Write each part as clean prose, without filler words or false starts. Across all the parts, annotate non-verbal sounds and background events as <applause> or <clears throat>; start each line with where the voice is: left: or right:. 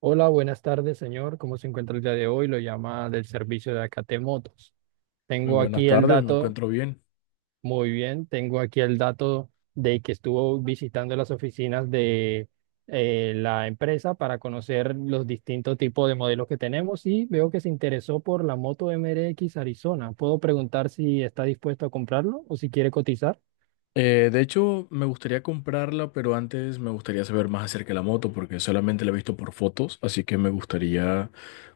right: Hola, buenas tardes, señor. ¿Cómo se encuentra el día de hoy? Lo llama del servicio de Acate Motos.
left: Muy
right: Tengo
left: buenas
right: aquí el
left: tardes, me
right: dato,
left: encuentro bien.
right: Muy bien, tengo aquí el dato de que estuvo visitando las oficinas de la empresa para conocer los distintos tipos de modelos que tenemos y veo que se interesó por la moto MRX Arizona. ¿Puedo preguntar si está dispuesto a comprarlo o si quiere cotizar?
left: De hecho, me gustaría comprarla, pero antes me gustaría saber más acerca de la moto, porque solamente la he visto por fotos, así que me gustaría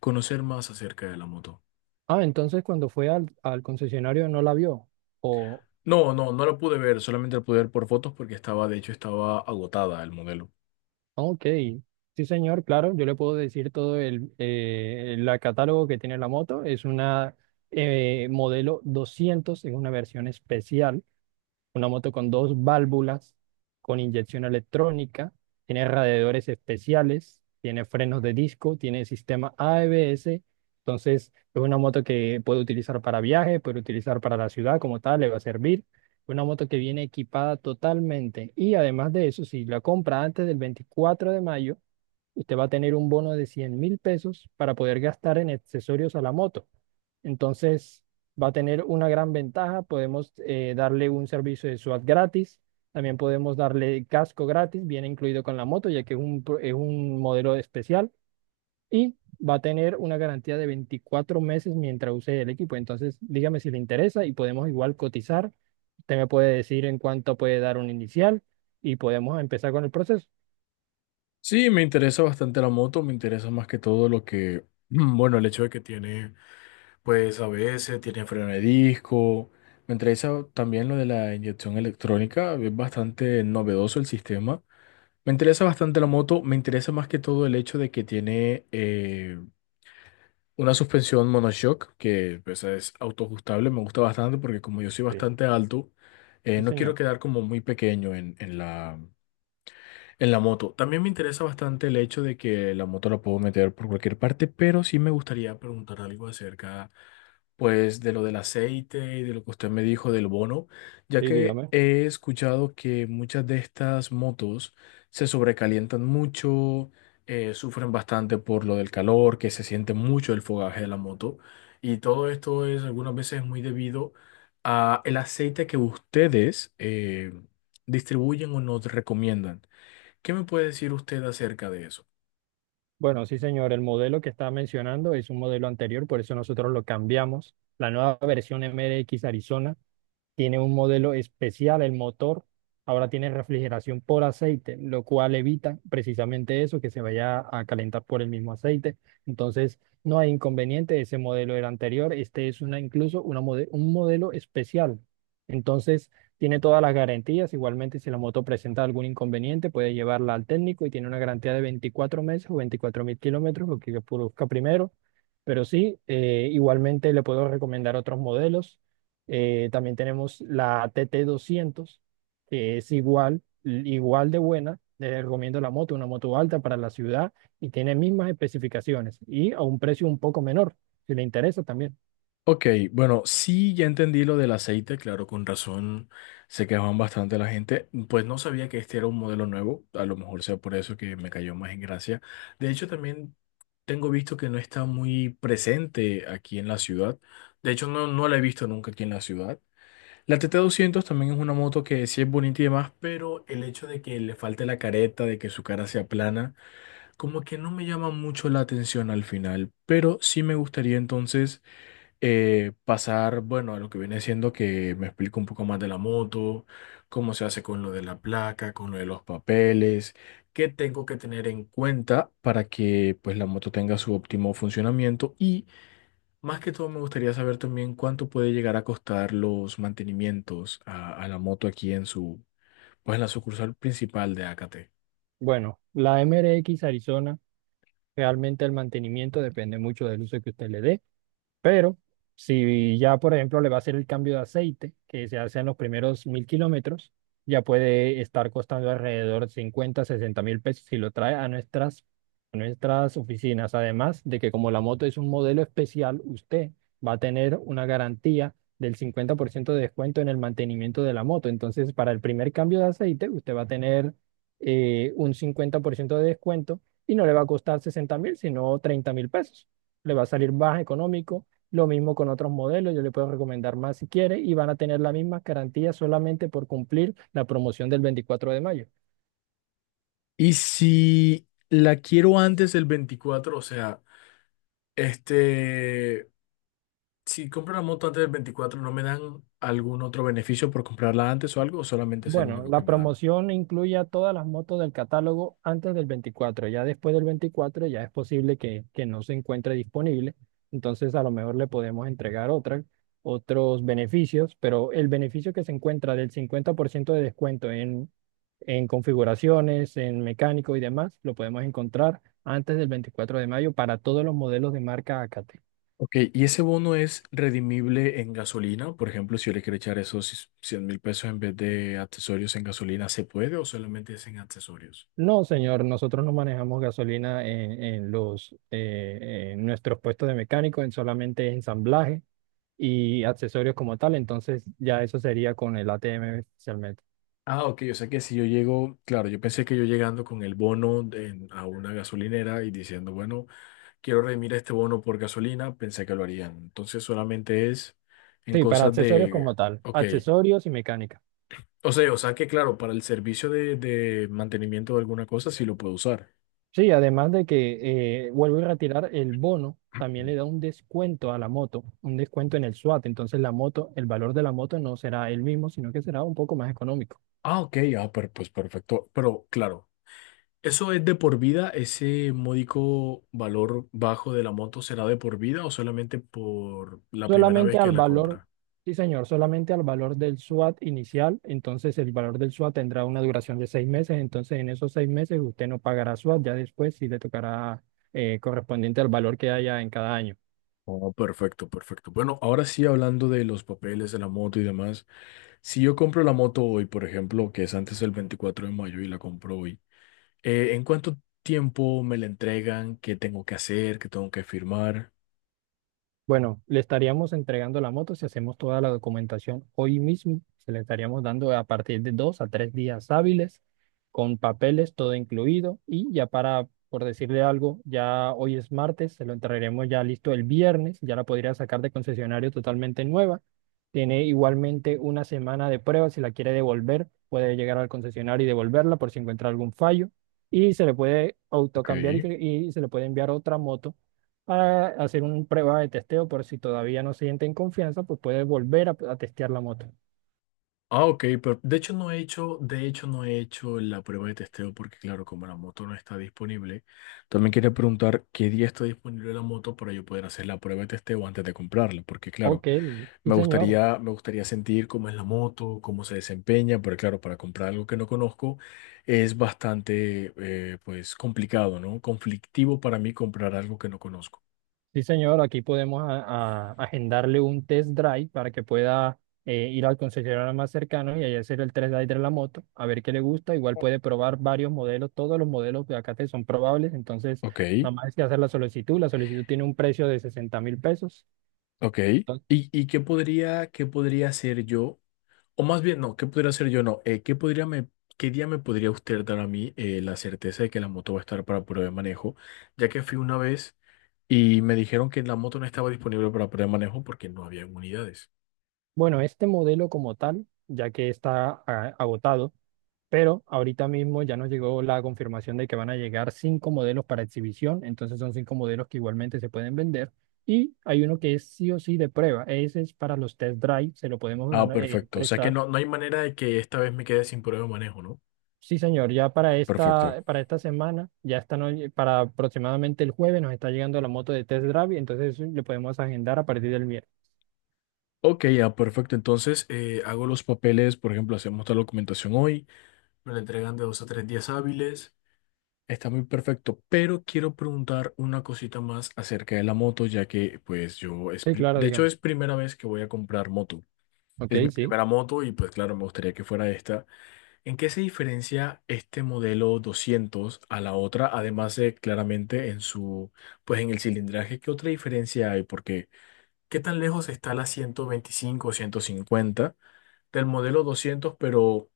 left: conocer más acerca de la moto.
right: Ah, entonces cuando fue al concesionario no la vio. O
left: No, no, no la pude ver, solamente la pude ver por fotos porque estaba, de hecho, estaba agotada el modelo.
right: Ok, sí, señor, claro, yo le puedo decir todo el la catálogo que tiene la moto. Es una modelo doscientos, es una versión especial, una moto con dos válvulas, con inyección electrónica, tiene radiadores especiales, tiene frenos de disco, tiene sistema ABS. Entonces, es una moto que puede utilizar para viaje, puede utilizar para la ciudad como tal, le va a servir. Una moto que viene equipada totalmente. Y además de eso, si la compra antes del 24 de mayo, usted va a tener un bono de $100.000 para poder gastar en accesorios a la moto. Entonces, va a tener una gran ventaja. Podemos darle un servicio de SWAT gratis. También podemos darle casco gratis, viene incluido con la moto, ya que es un modelo especial. Y va a tener una garantía de 24 meses mientras use el equipo. Entonces, dígame si le interesa y podemos igual cotizar. Usted me puede decir en cuánto puede dar un inicial y podemos empezar con el proceso.
left: Sí, me interesa bastante la moto, me interesa más que todo lo que, <clears throat> bueno, el hecho de que tiene, pues, ABS, tiene freno de disco. Me interesa también lo de la inyección electrónica, es bastante novedoso el sistema. Me interesa bastante la moto, me interesa más que todo el hecho de que tiene una suspensión monoshock, que pues, es autoajustable, me gusta bastante porque como yo soy
right: Sí,
left: bastante alto,
right: sí,
left: no quiero
right: señor.
left: quedar como muy pequeño en la, en la moto. También me interesa bastante el hecho de que la moto la puedo meter por cualquier parte, pero sí me gustaría preguntar algo acerca, pues, de lo del aceite y de lo que usted me dijo del bono, ya
right: Sí,
left: que
right: dígame.
left: he escuchado que muchas de estas motos se sobrecalientan mucho, sufren bastante por lo del calor, que se siente mucho el fogaje de la moto, y todo esto es algunas veces muy debido a el aceite que ustedes distribuyen o nos recomiendan. ¿Qué me puede decir usted acerca de eso?
right: Bueno, sí, señor, el modelo que estaba mencionando es un modelo anterior, por eso nosotros lo cambiamos. La nueva versión MRX Arizona tiene un modelo especial el motor. Ahora tiene refrigeración por aceite, lo cual evita precisamente eso, que se vaya a calentar por el mismo aceite. Entonces, no hay inconveniente. Ese modelo era anterior. Este es una, incluso un modelo especial. Entonces, tiene todas las garantías. Igualmente, si la moto presenta algún inconveniente, puede llevarla al técnico y tiene una garantía de 24 meses o 24.000 kilómetros, lo que produzca primero. Pero sí, igualmente le puedo recomendar otros modelos. También tenemos la TT doscientos, que es igual, igual de buena. Les recomiendo la moto, una moto alta para la ciudad, y tiene mismas especificaciones y a un precio un poco menor, si le interesa también.
left: Ok, bueno, sí, ya entendí lo del aceite, claro, con razón se quejaban bastante la gente, pues no sabía que este era un modelo nuevo, a lo mejor sea por eso que me cayó más en gracia. De hecho, también tengo visto que no está muy presente aquí en la ciudad, de hecho no, no la he visto nunca aquí en la ciudad. La tt 200 también es una moto que sí es bonita y demás, pero el hecho de que le falte la careta, de que su cara sea plana, como que no me llama mucho la atención al final, pero sí me gustaría entonces pasar, bueno, a lo que viene siendo que me explique un poco más de la moto, cómo se hace con lo de la placa, con lo de los papeles, qué tengo que tener en cuenta para que pues la moto tenga su óptimo funcionamiento y más que todo me gustaría saber también cuánto puede llegar a costar los mantenimientos a la moto aquí en su, pues en la sucursal principal de AKT.
right: Bueno, la MRX Arizona, realmente el mantenimiento depende mucho del uso que usted le dé. Pero si ya, por ejemplo, le va a hacer el cambio de aceite, que se hace en los primeros 1.000 kilómetros, ya puede estar costando alrededor de 50, $60.000, si lo trae a nuestras oficinas. Además de que como la moto es un modelo especial, usted va a tener una garantía del 50% de descuento en el mantenimiento de la moto. Entonces, para el primer cambio de aceite, usted va a tener un 50% de descuento y no le va a costar 60.000, sino $30.000. Le va a salir más económico. Lo mismo con otros modelos, yo le puedo recomendar más si quiere y van a tener la misma garantía, solamente por cumplir la promoción del 24 de mayo.
left: Y si la quiero antes del 24, o sea, este, si compro la moto antes del 24, ¿no me dan algún otro beneficio por comprarla antes o algo? ¿O solamente es el
right: Bueno,
left: único que
right: la
left: me dan?
right: promoción incluye a todas las motos del catálogo antes del 24. Ya después del 24 ya es posible que no se encuentre disponible. Entonces a lo mejor le podemos entregar otras, otros beneficios, pero el beneficio que se encuentra del 50% de descuento en configuraciones, en mecánico y demás, lo podemos encontrar antes del 24 de mayo para todos los modelos de marca ACAT.
left: Ok, y ese bono es redimible en gasolina. Por ejemplo, si yo le quiero echar esos $100.000 en vez de accesorios en gasolina, ¿se puede o solamente es en accesorios?
right: No, señor, nosotros no manejamos gasolina en en nuestros puestos de mecánico, en solamente ensamblaje y accesorios como tal, entonces ya eso sería con el ATM especialmente.
left: Ah, ok, o sea que si yo llego, claro, yo pensé que yo llegando con el a una gasolinera y diciendo, bueno, quiero redimir este bono por gasolina, pensé que lo harían. Entonces solamente es en
right: Sí, para
left: cosas
right: accesorios
left: de,
right: como tal,
left: ok,
right: accesorios y mecánica.
left: o sea que claro, para el servicio de mantenimiento de alguna cosa sí lo puedo usar.
right: Sí, además de que vuelvo a retirar el bono,
left: <clears throat>
right: también
left: Ujú.
right: le da un descuento a la moto, un descuento en el SWAT. Entonces la moto, el valor de la moto no será el mismo, sino que será un poco más económico.
left: Ah, ok, ah, pues perfecto. Pero claro, ¿eso es de por vida? ¿Ese módico valor bajo de la moto será de por vida o solamente por la primera
right: Solamente
left: vez que
right: al
left: la
right: valor,
left: compra?
right: sí, señor, solamente al valor del SWAT inicial. Entonces el valor del SWAT tendrá una duración de 6 meses. Entonces en esos 6 meses usted no pagará SWAT, ya después sí le tocará correspondiente al valor que haya en cada año.
left: Oh, perfecto, perfecto. Bueno, ahora sí hablando de los papeles de la moto y demás. Si yo compro la moto hoy, por ejemplo, que es antes del 24 de mayo y la compro hoy, ¿en cuánto tiempo me la entregan? ¿Qué tengo que hacer? ¿Qué tengo que firmar?
right: Bueno, le estaríamos entregando la moto si hacemos toda la documentación hoy mismo. Se le estaríamos dando a partir de 2 a 3 días hábiles, con papeles, todo incluido. Y ya para, por decirle algo, ya hoy es martes, se lo entregaremos ya listo el viernes. Ya la podría sacar de concesionario totalmente nueva. Tiene igualmente una semana de prueba. Si la quiere devolver, puede llegar al concesionario y devolverla por si encuentra algún fallo. Y se le puede
left: Ok.
right: autocambiar y se le puede enviar otra moto para hacer una prueba de testeo. Por si todavía no se sienten confianza, pues puede volver a testear la moto.
left: Ah, ok, pero de hecho no he hecho, de hecho no he hecho la prueba de testeo porque claro, como la moto no está disponible, también quería preguntar qué día está disponible la moto para yo poder hacer la prueba de testeo antes de comprarla, porque claro,
right: Ok, sí, señor.
left: me gustaría sentir cómo es la moto, cómo se desempeña, pero claro, para comprar algo que no conozco es bastante pues complicado, ¿no? Conflictivo para mí comprar algo que no conozco.
right: Sí, señor, aquí podemos agendarle un test drive para que pueda ir al concesionario más cercano y ahí hacer el test drive de la moto, a ver qué le gusta. Igual puede probar varios modelos, todos los modelos de acá te son probables, entonces
left: Ok.
right: nada más es que hacer la solicitud. La solicitud tiene un precio de $60.000.
left: Ok. Y qué podría hacer yo? O más bien, no, ¿qué podría hacer yo? No, ¿qué podría qué día me podría usted dar a mí la certeza de que la moto va a estar para prueba de manejo? Ya que fui una vez y me dijeron que la moto no estaba disponible para prueba de manejo porque no había unidades.
right: Bueno, este modelo como tal, ya que está agotado. Pero ahorita mismo ya nos llegó la confirmación de que van a llegar cinco modelos para exhibición, entonces son cinco modelos que igualmente se pueden vender. Y hay uno que es sí o sí de prueba, ese es para los test drive, se lo podemos dar,
left: Ah, perfecto. O sea que
right: prestar.
left: no, no hay manera de que esta vez me quede sin prueba de manejo, ¿no?
right: Sí, señor, ya para
left: Perfecto.
right: para esta semana, ya está, para aproximadamente el jueves nos está llegando la moto de test drive, entonces eso le podemos agendar a partir del miércoles.
left: Ok, ya, perfecto. Entonces, hago los papeles, por ejemplo, hacemos la documentación hoy, me la entregan de dos a tres días hábiles. Está muy perfecto, pero quiero preguntar una cosita más acerca de la moto, ya que pues yo, es
right: Sí, claro,
left: de hecho
right: digamos.
left: es primera vez que voy a comprar moto.
right: Ok,
left: Es mi
right: sí.
left: primera moto y pues claro, me gustaría que fuera esta. ¿En qué se diferencia este modelo 200 a la otra? Además de claramente en su, pues en el cilindraje, ¿qué otra diferencia hay? Porque ¿qué tan lejos está la 125 o 150 del modelo 200 pero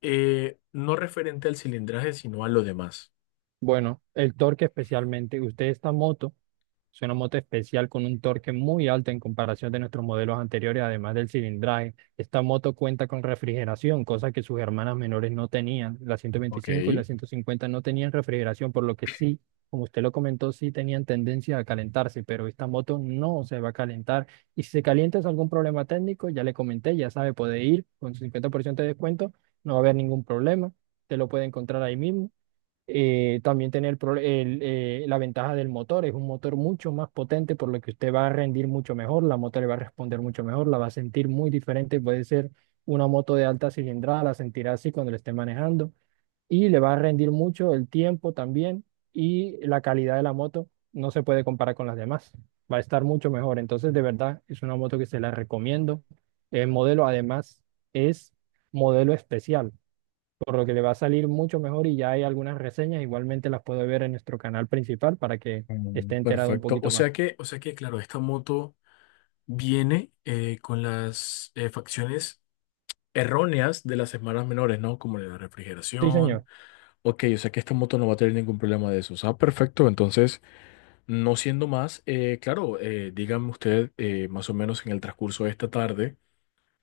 left: no referente al cilindraje, sino a lo demás?
right: Bueno, el torque especialmente, usted esta moto. Es una moto especial con un torque muy alto en comparación de nuestros modelos anteriores, además del cilindraje. Esta moto cuenta con refrigeración, cosa que sus hermanas menores no tenían. La
left: Ok.
right: 125 y la 150 no tenían refrigeración, por lo que sí, como usted lo comentó, sí tenían tendencia a calentarse, pero esta moto no se va a calentar. Y si se calienta es algún problema técnico. Ya le comenté, ya sabe, puede ir con su 50% de descuento, no va a haber ningún problema. Te lo puede encontrar ahí mismo. También tiene la ventaja del motor. Es un motor mucho más potente, por lo que usted va a rendir mucho mejor, la moto le va a responder mucho mejor, la va a sentir muy diferente. Puede ser una moto de alta cilindrada, la sentirá así cuando la esté manejando, y le va a rendir mucho el tiempo también, y la calidad de la moto no se puede comparar con las demás. Va a estar mucho mejor, entonces de verdad es una moto que se la recomiendo. El modelo además es modelo especial, por lo que le va a salir mucho mejor, y ya hay algunas reseñas, igualmente las puede ver en nuestro canal principal para que
left: Mm,
right: esté enterado un
left: perfecto.
right: poquito más.
left: O sea que, claro, esta moto viene con las facciones erróneas de las hermanas menores, ¿no? Como la
right: Sí,
left: refrigeración.
right: señor,
left: Ok, o sea que esta moto no va a tener ningún problema de eso. Ah, perfecto. Entonces, no siendo más, claro, dígame usted más o menos en el transcurso de esta tarde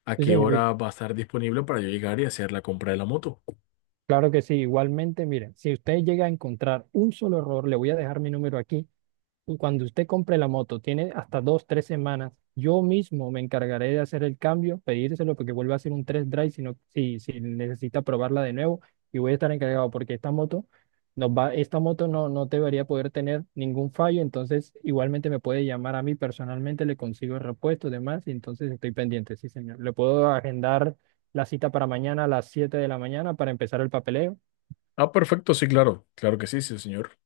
left: a
right: sí,
left: qué
right: señor,
left: hora va a estar disponible para yo llegar y hacer la compra de la moto.
right: claro que sí. Igualmente, miren, si usted llega a encontrar un solo error, le voy a dejar mi número aquí. Y cuando usted compre la moto, tiene hasta dos, tres semanas. Yo mismo me encargaré de hacer el cambio, pedírselo, porque vuelva a hacer un test drive si necesita probarla de nuevo. Y voy a estar encargado porque esta moto no, no debería poder tener ningún fallo. Entonces, igualmente me puede llamar a mí personalmente, le consigo el repuesto y demás. Y entonces estoy pendiente, sí, señor. Le puedo agendar la cita para mañana a las 7 de la mañana para empezar el papeleo.
left: Ah, perfecto. Sí, claro. Claro que sí, sí, señor.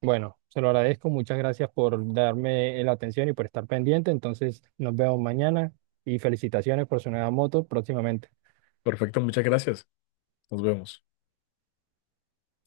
right: Bueno, se lo agradezco. Muchas gracias por darme la atención y por estar pendiente. Entonces, nos vemos mañana y felicitaciones por su nueva moto próximamente.
left: Perfecto. Muchas gracias. Nos vemos.